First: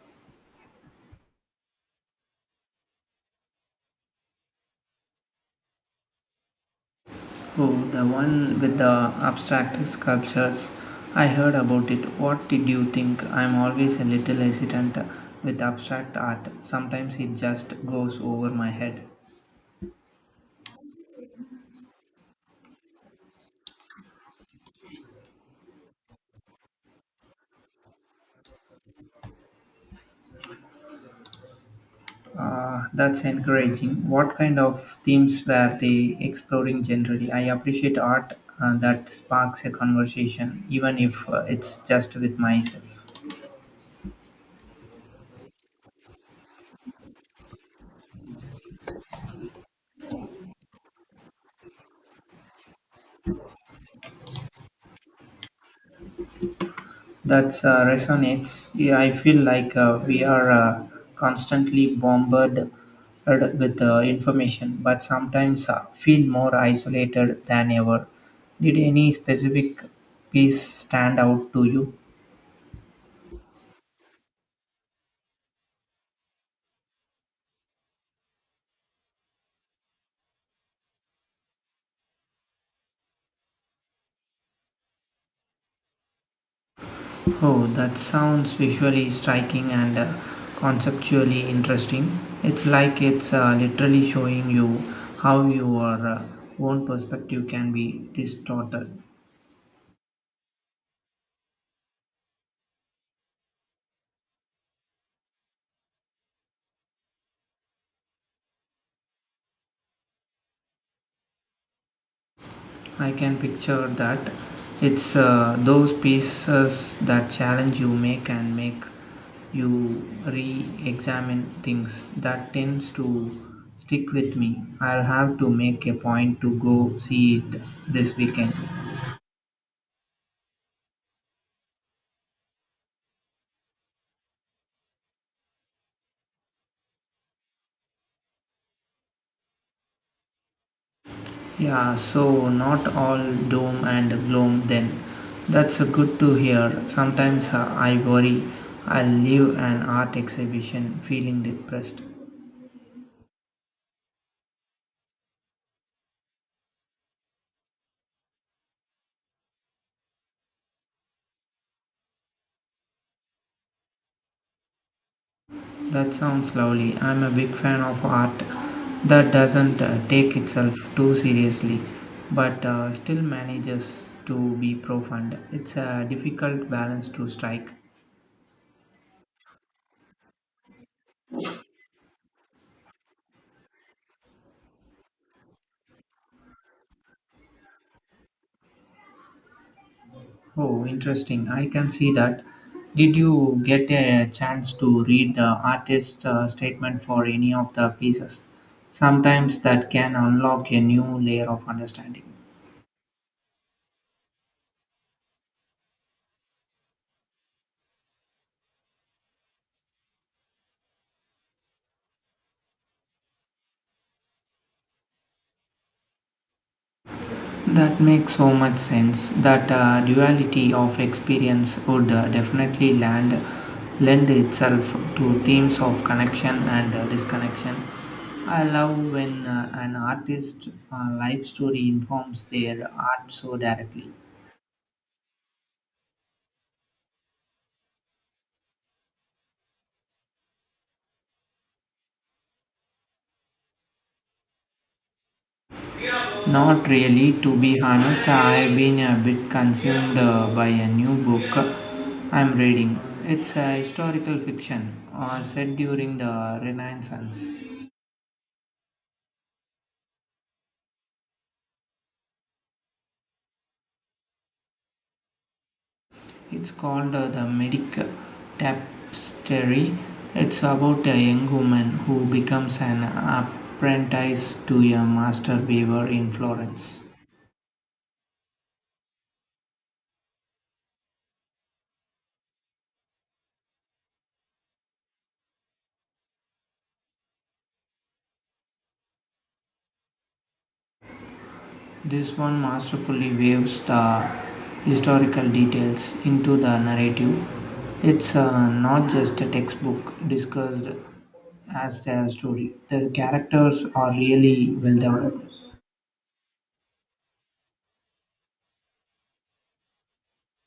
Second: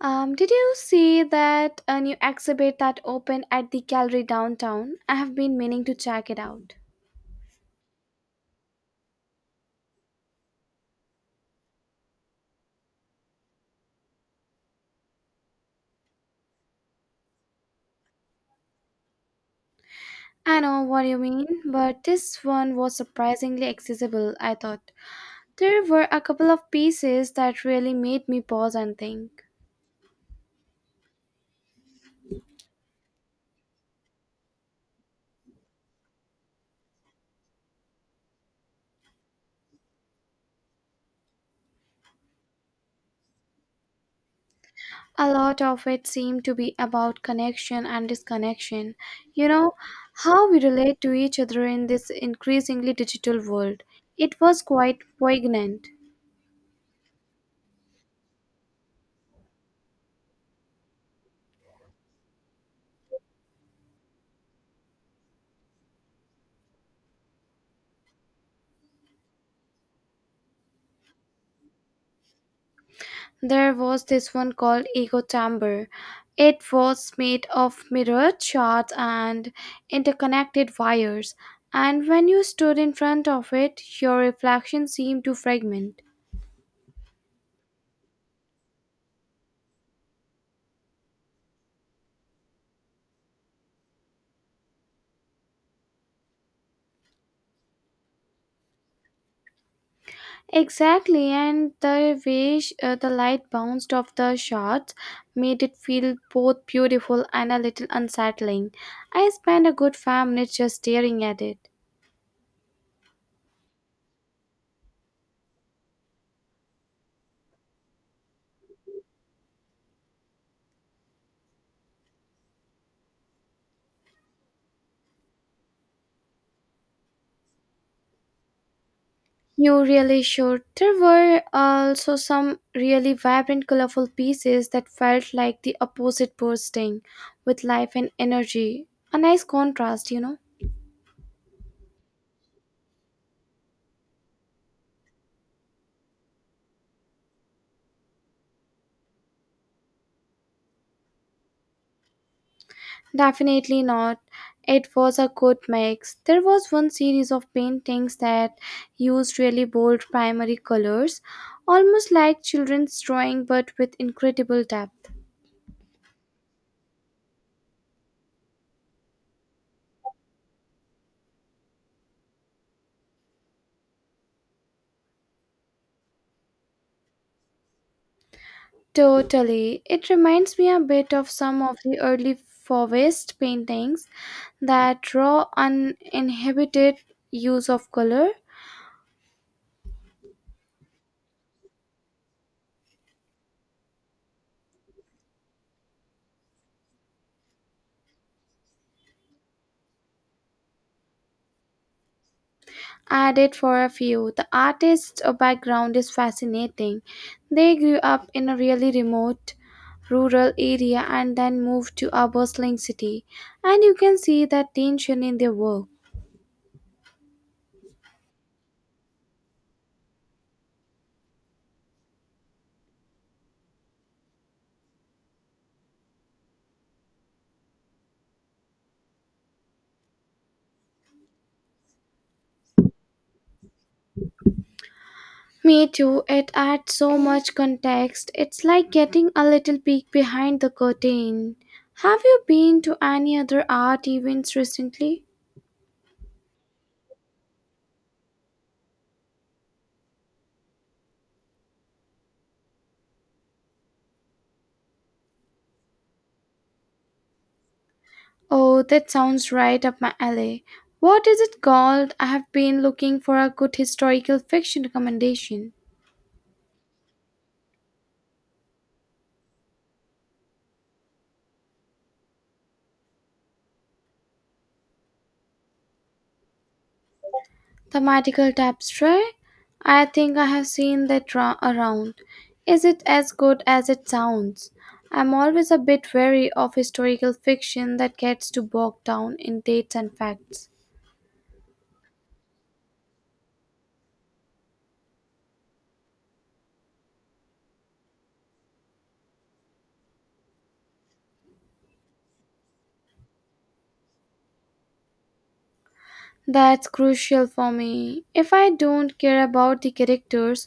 Did you see that a new exhibit that opened at the gallery downtown? I have been meaning to check it out. Oh, the one with the abstract sculptures. I heard about it. What did you think? I'm always a little hesitant with abstract art. Sometimes it just goes over my head. I know what you mean, but this one was surprisingly accessible, I thought. There were a couple of pieces that really made me pause and think. Ah, that's encouraging. What kind of themes were they exploring generally? I appreciate art that sparks a conversation, even if it's just with myself. A lot of it seemed to be about connection and disconnection. You know, how we relate to each other in this increasingly digital world. It was quite poignant. That resonates. Yeah, I feel like we are constantly bombarded with information, but sometimes feel more isolated than ever. Did any specific piece stand out to you? There was this one called Ego Chamber. It was made of mirrored shards and interconnected wires, and when you stood in front of it, your reflection seemed to fragment. Oh, that sounds visually striking and conceptually interesting. It's like it's literally showing you how your own perspective can be distorted. Exactly, and the way the light bounced off the shards made it feel both beautiful and a little unsettling. I spent a good 5 minutes just staring at it. I can picture that. It's those pieces that challenge you make you re examine things that tends to stick with me. I'll have to make a point to go see it this weekend. You really should. There were also some really vibrant, colorful pieces that felt like the opposite bursting with life and energy. A nice contrast, you know? Yeah, so not all doom and gloom then. That's good to hear. Sometimes I worry I'll leave an art exhibition feeling depressed. Definitely not. It was a good mix. There was one series of paintings that used really bold primary colors, almost like children's drawing but with incredible depth. That sounds lovely. I'm a big fan of art that doesn't take itself too seriously but still manages to be profound. It's a difficult balance to strike. Totally. It reminds me a bit of some of the early Fauvist paintings, that raw, uninhibited use of color. Oh, interesting. I can see that. Did you get a chance to read the artist's statement for any of the pieces? Sometimes that can unlock a new layer of understanding. Added for a few, the artist's background is fascinating. They grew up in a really remote rural area and then moved to a bustling city, and you can see that tension in their work. That makes so much sense. That duality of experience would definitely lend itself to themes of connection and disconnection. I love when an artist's life story informs their art so directly. Me too, it adds so much context. It's like getting a little peek behind the curtain. Have you been to any other art events recently? Not really, to be honest, I've been a bit consumed by a new book I'm reading. It's a historical fiction set during the Renaissance. Oh, that sounds right up my alley. What is it called? I have been looking for a good historical fiction recommendation. It's called The Medic Tapestry. It's about a young woman who becomes an apprentice to a master weaver in Florence. Thematical tapestry? I think I have seen that around. Is it as good as it sounds? I'm always a bit wary of historical fiction that gets too bogged down in dates and facts. This one masterfully weaves the historical details into the narrative. It's not just a textbook discussed as a story. The characters are really well developed. That's crucial for me. If I don't care about the characters,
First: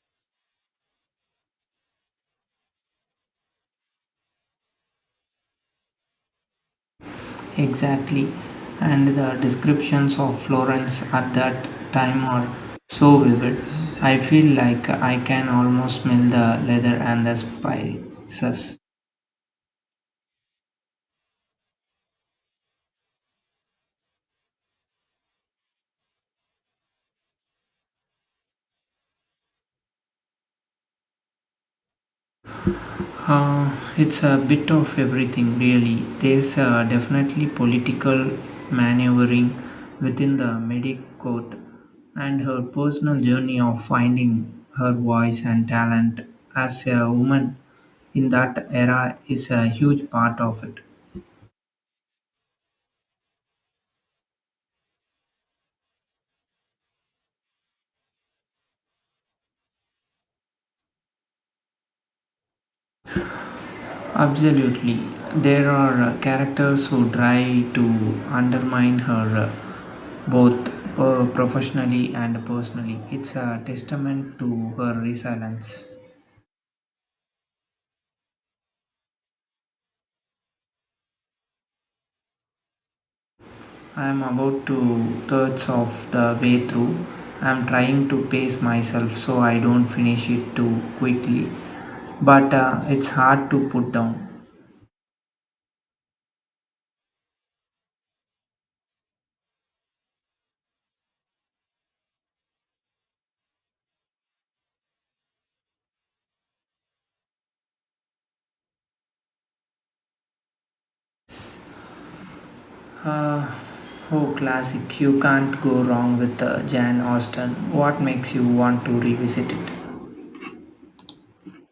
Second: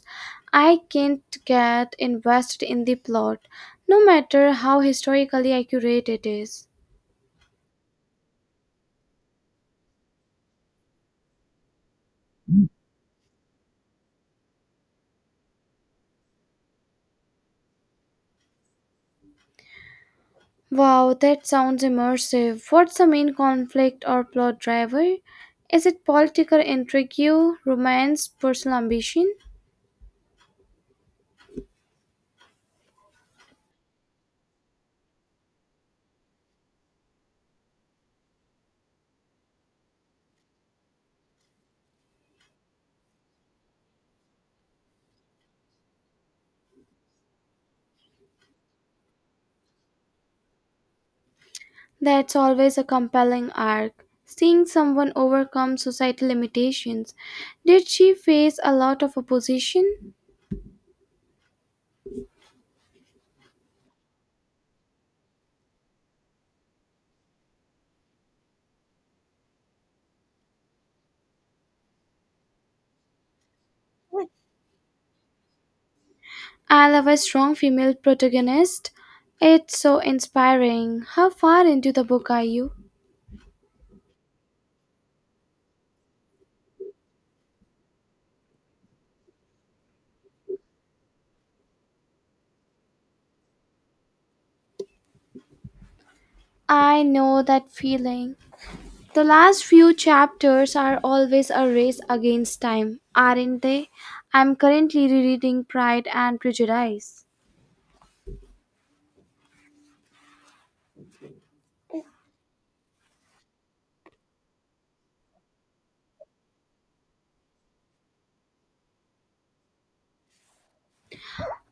I can't get invested in the plot, no matter how historically accurate it is. Exactly, and the descriptions of Florence at that time are so vivid. I feel like I can almost smell the leather and the spices. Wow, that sounds immersive. What's the main conflict or plot driver? Is it political intrigue, romance, personal ambition? It's a bit of everything, really. There's definitely political maneuvering within the Medic court, and her personal journey of finding her voice and talent as a woman in that era is a huge part of it. That's always a compelling arc. Seeing someone overcome societal limitations. Did she face a lot of opposition? Absolutely. There are characters who try to undermine her both professionally and personally. It's a testament to her resilience. I love a strong female protagonist. It's so inspiring. How far into the book are you? I am about two-thirds of the way through. I'm trying to pace myself so I don't finish it too quickly, but it's hard to put down. I know that feeling. The last few chapters are always a race against time, aren't they? I'm currently rereading Pride and Prejudice. Oh, classic. You can't go wrong with Jan Austen. What makes you want to revisit it?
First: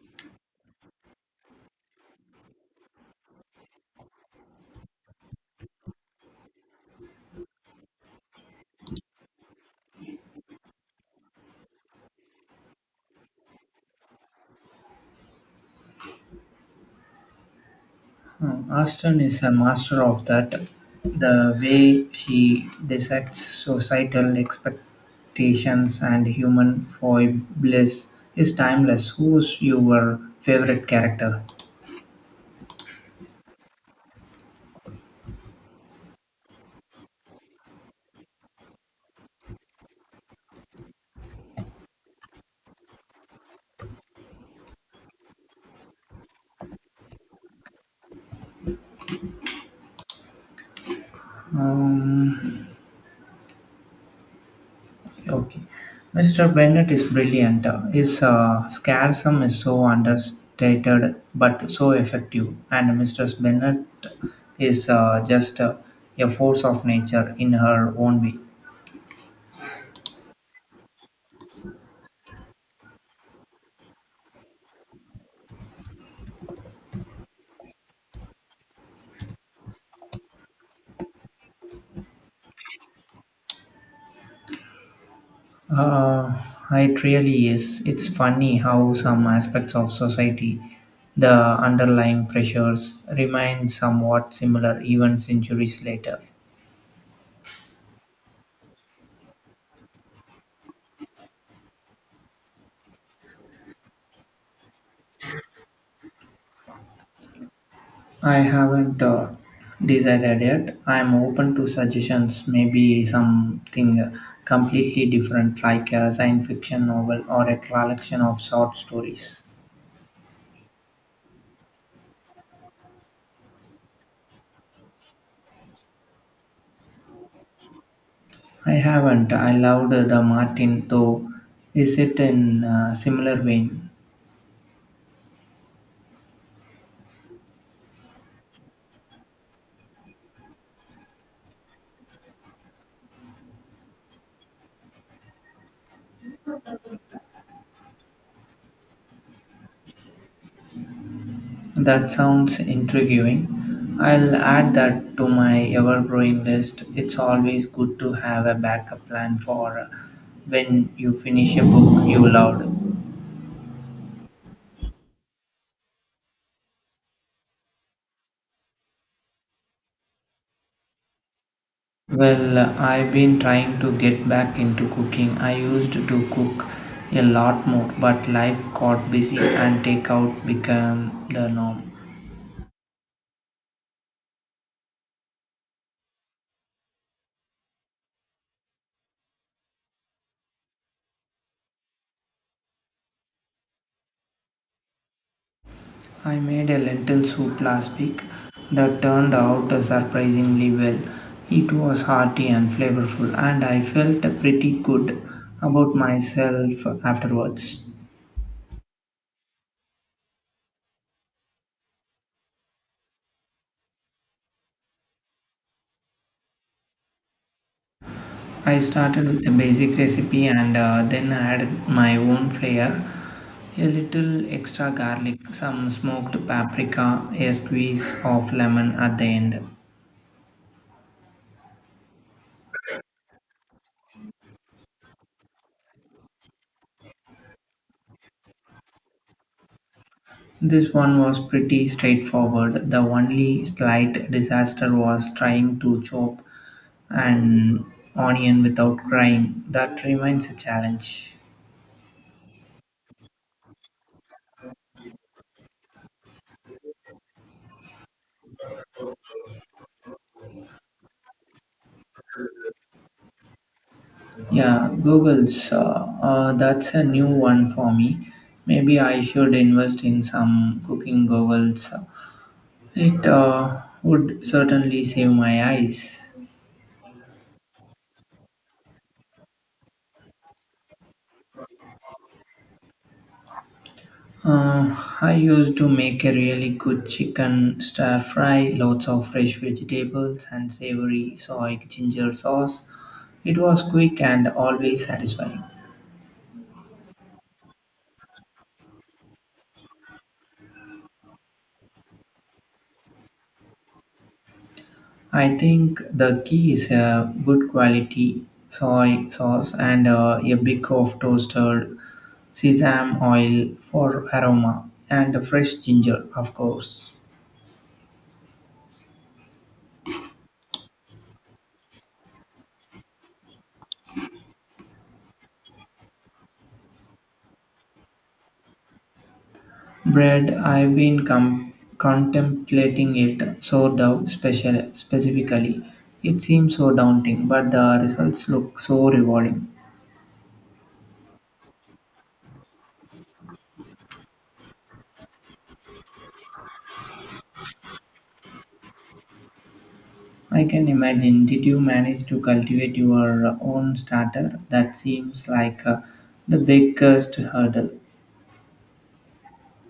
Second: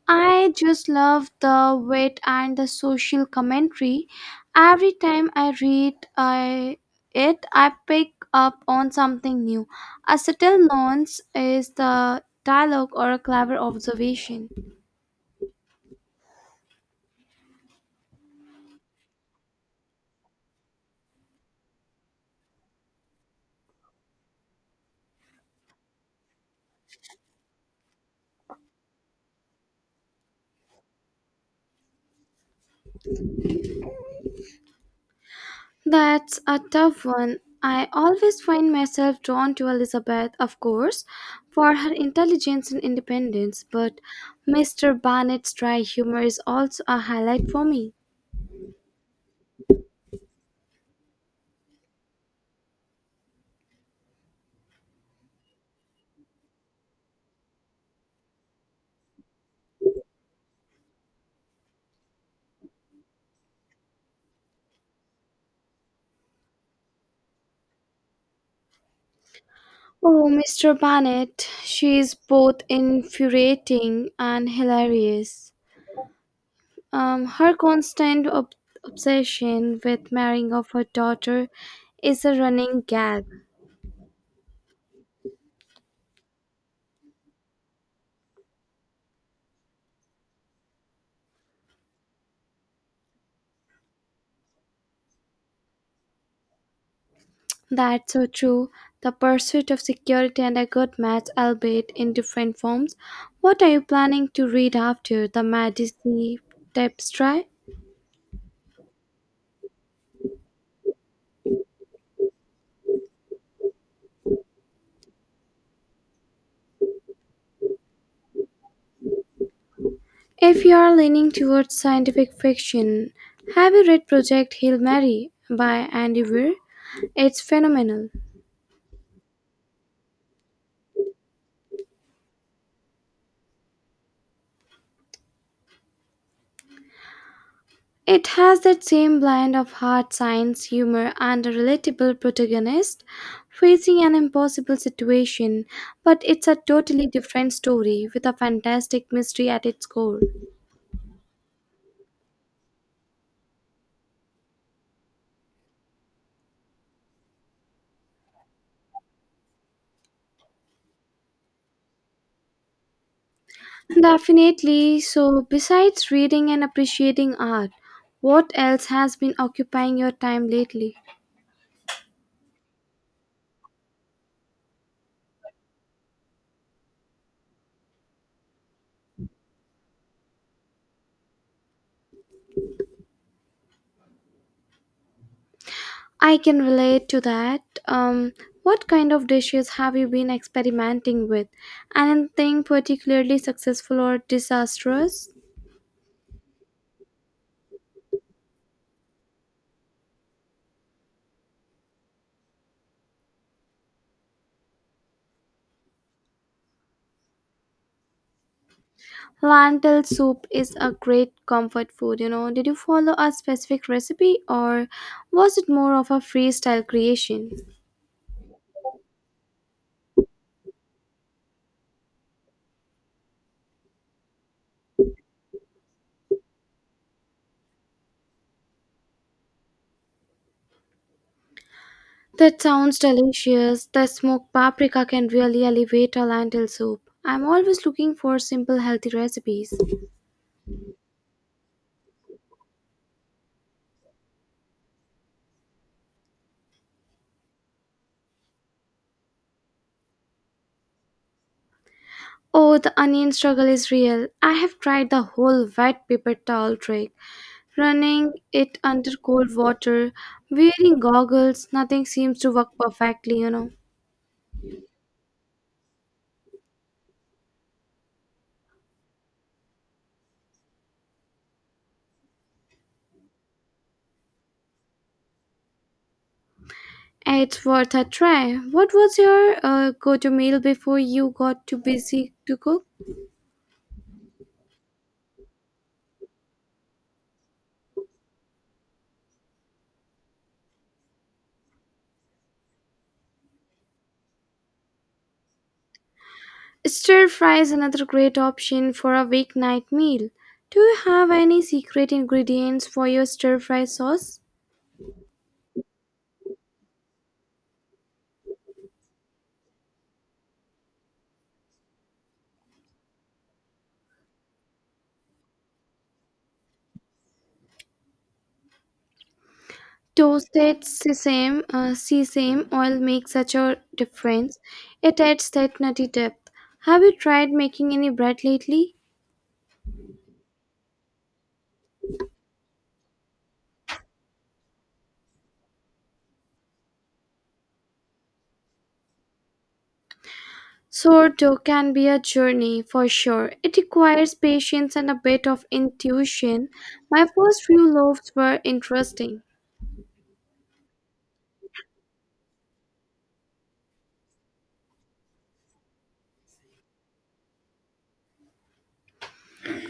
I just love the wit and the social commentary. Every time I read it, I pick up on something new. A subtle nuance is the dialogue or a clever observation. Austen is a master of that. The way she dissects societal expectations and human foibles is timeless. Who's your favorite character? That's a tough one. I always find myself drawn to Elizabeth, of course, for her intelligence and independence, but Mr. Barnett's dry humor is also a highlight for me. Um, okay. Mr. Bennett is brilliant. His scarsum is so understated but so effective. And Mistress Bennett is just a force of nature in her own way. Oh, Mr. Barnett, she is both infuriating and hilarious. Her constant obsession with marrying of her daughter is a running gag. Uh, it really is. It's funny how some aspects of society, the underlying pressures, remain somewhat similar even centuries later. That's so true. The pursuit of security and a good match, albeit in different forms. What are you planning to read after the Medici Tapestry? I haven't decided yet. I'm open to suggestions, maybe something completely different, like a science fiction novel or a collection of short stories. If you are leaning towards scientific fiction, have you read Project Hail Mary by Andy Weir? It's phenomenal. I haven't. I loved the Martin, though. Is it in a similar vein? It has that same blend of hard science, humor, and a relatable protagonist facing an impossible situation, but it's a totally different story with a fantastic mystery at its core. That sounds intriguing. I'll add that to my ever growing list. It's always good to have a backup plan for when you finish a book you loved. Definitely, so besides reading and appreciating art, what else has been occupying your time lately? Well, I've been trying to get back into cooking. I used to cook a lot more, but life got busy and takeout became the norm. I can relate to that. Um, what kind of dishes have you been experimenting with? Anything particularly successful or disastrous? I made a lentil soup last week that turned out surprisingly well. It was hearty and flavorful, and I felt pretty good about myself afterwards. Lentil soup is a great comfort food, you know. Did you follow a specific recipe or was it more of a freestyle creation? I started with a basic recipe and then added my own flair a little extra garlic, some smoked paprika, a squeeze of lemon at the end. That sounds delicious. The smoked paprika can really elevate a lentil soup. I'm always looking for simple, healthy recipes. This one was pretty straightforward. The only slight disaster was trying to chop an onion without crying. That remains a challenge. Oh, the onion struggle is real. I have tried the whole white paper towel trick, running it under cold water, wearing goggles, nothing seems to work perfectly, you know. Yeah, Google's. That's a new one for me. Maybe I should invest in some cooking goggles. It would certainly save my eyes. It's worth a try. What was your go to meal before you got too busy to cook? Uh, I used to make a really good chicken stir fry, lots of fresh vegetables and savory soy ginger sauce. It was quick and always satisfying. Stir fry is another great option for a weeknight meal. Do you have any secret ingredients for your stir fry sauce? I think the key is a good quality soy sauce and a bit of toasted sesame oil for aroma and fresh ginger, of course. Toasted sesame oil makes such a difference. It adds that nutty depth. Have you tried making any bread lately? Bread, contemplating it, specifically. It seems so daunting, but the results look so rewarding. Sourdough can be a journey for sure. It requires patience and a bit of intuition. My first few loaves were interesting. I can imagine. Did you manage to cultivate your own starter? That seems like the biggest hurdle.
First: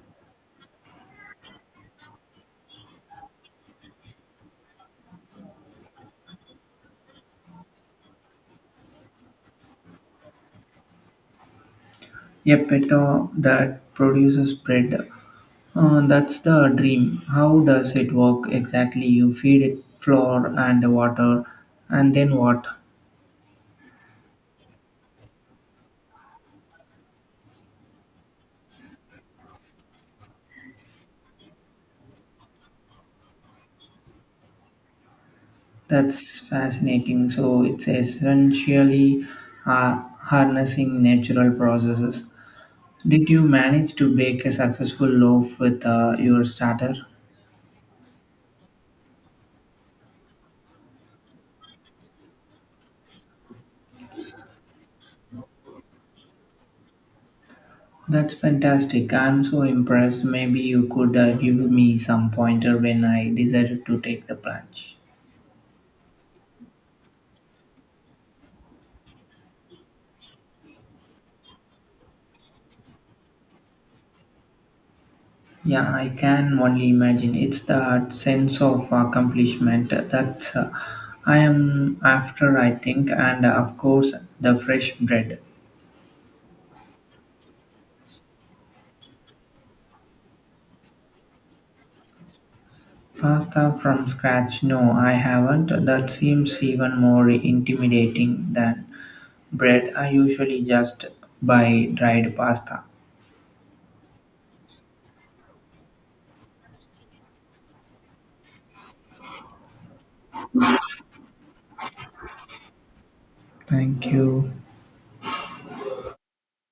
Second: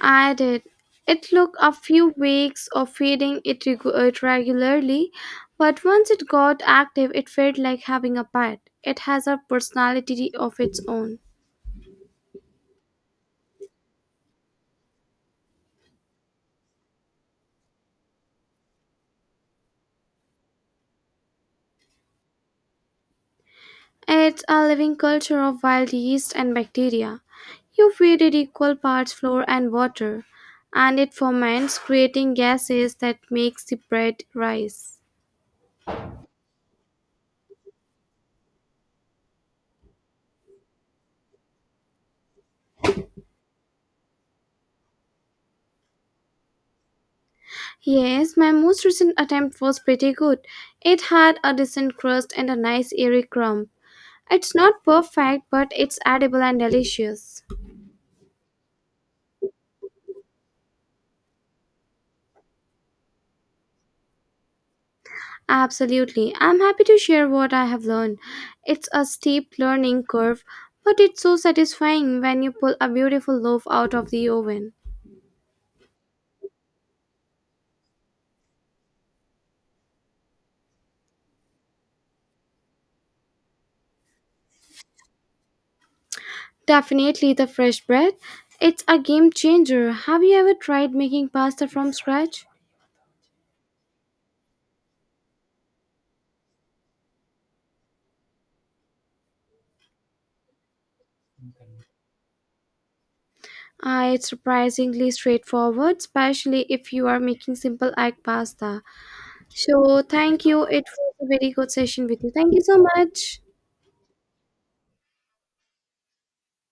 I did. It took a few weeks of feeding it regularly, but once it got active, it felt like having a pet. It has a personality of its own. A peto that produces bread. That's the dream. How does it work exactly? You feed it flour and water, and then what? It's a living culture of wild yeast and bacteria. You feed it equal parts flour and water, and it ferments, creating gases that makes the bread rise. That's fascinating. So it's essentially harnessing natural processes. Did you manage to bake a successful loaf with your starter? Yes, my most recent attempt was pretty good. It had a decent crust and a nice airy crumb. It's not perfect, but it's edible and delicious. That's fantastic. I'm so impressed. Maybe you could give me some pointer when I decided to take the plunge. Absolutely. I'm happy to share what I have learned. It's a steep learning curve, but it's so satisfying when you pull a beautiful loaf out of the oven. Yeah, I can only imagine. It's that sense of accomplishment that I am after, I think, and of course, the fresh bread. Definitely the fresh bread. It's a game changer. Have you ever tried making pasta from scratch? Pasta from scratch no I haven't, that seems even more intimidating than bread I usually just buy dried pasta. It's surprisingly straightforward, especially if you are making simple egg pasta. So, thank you. It was a very good session with you. Thank you so much. Thank you.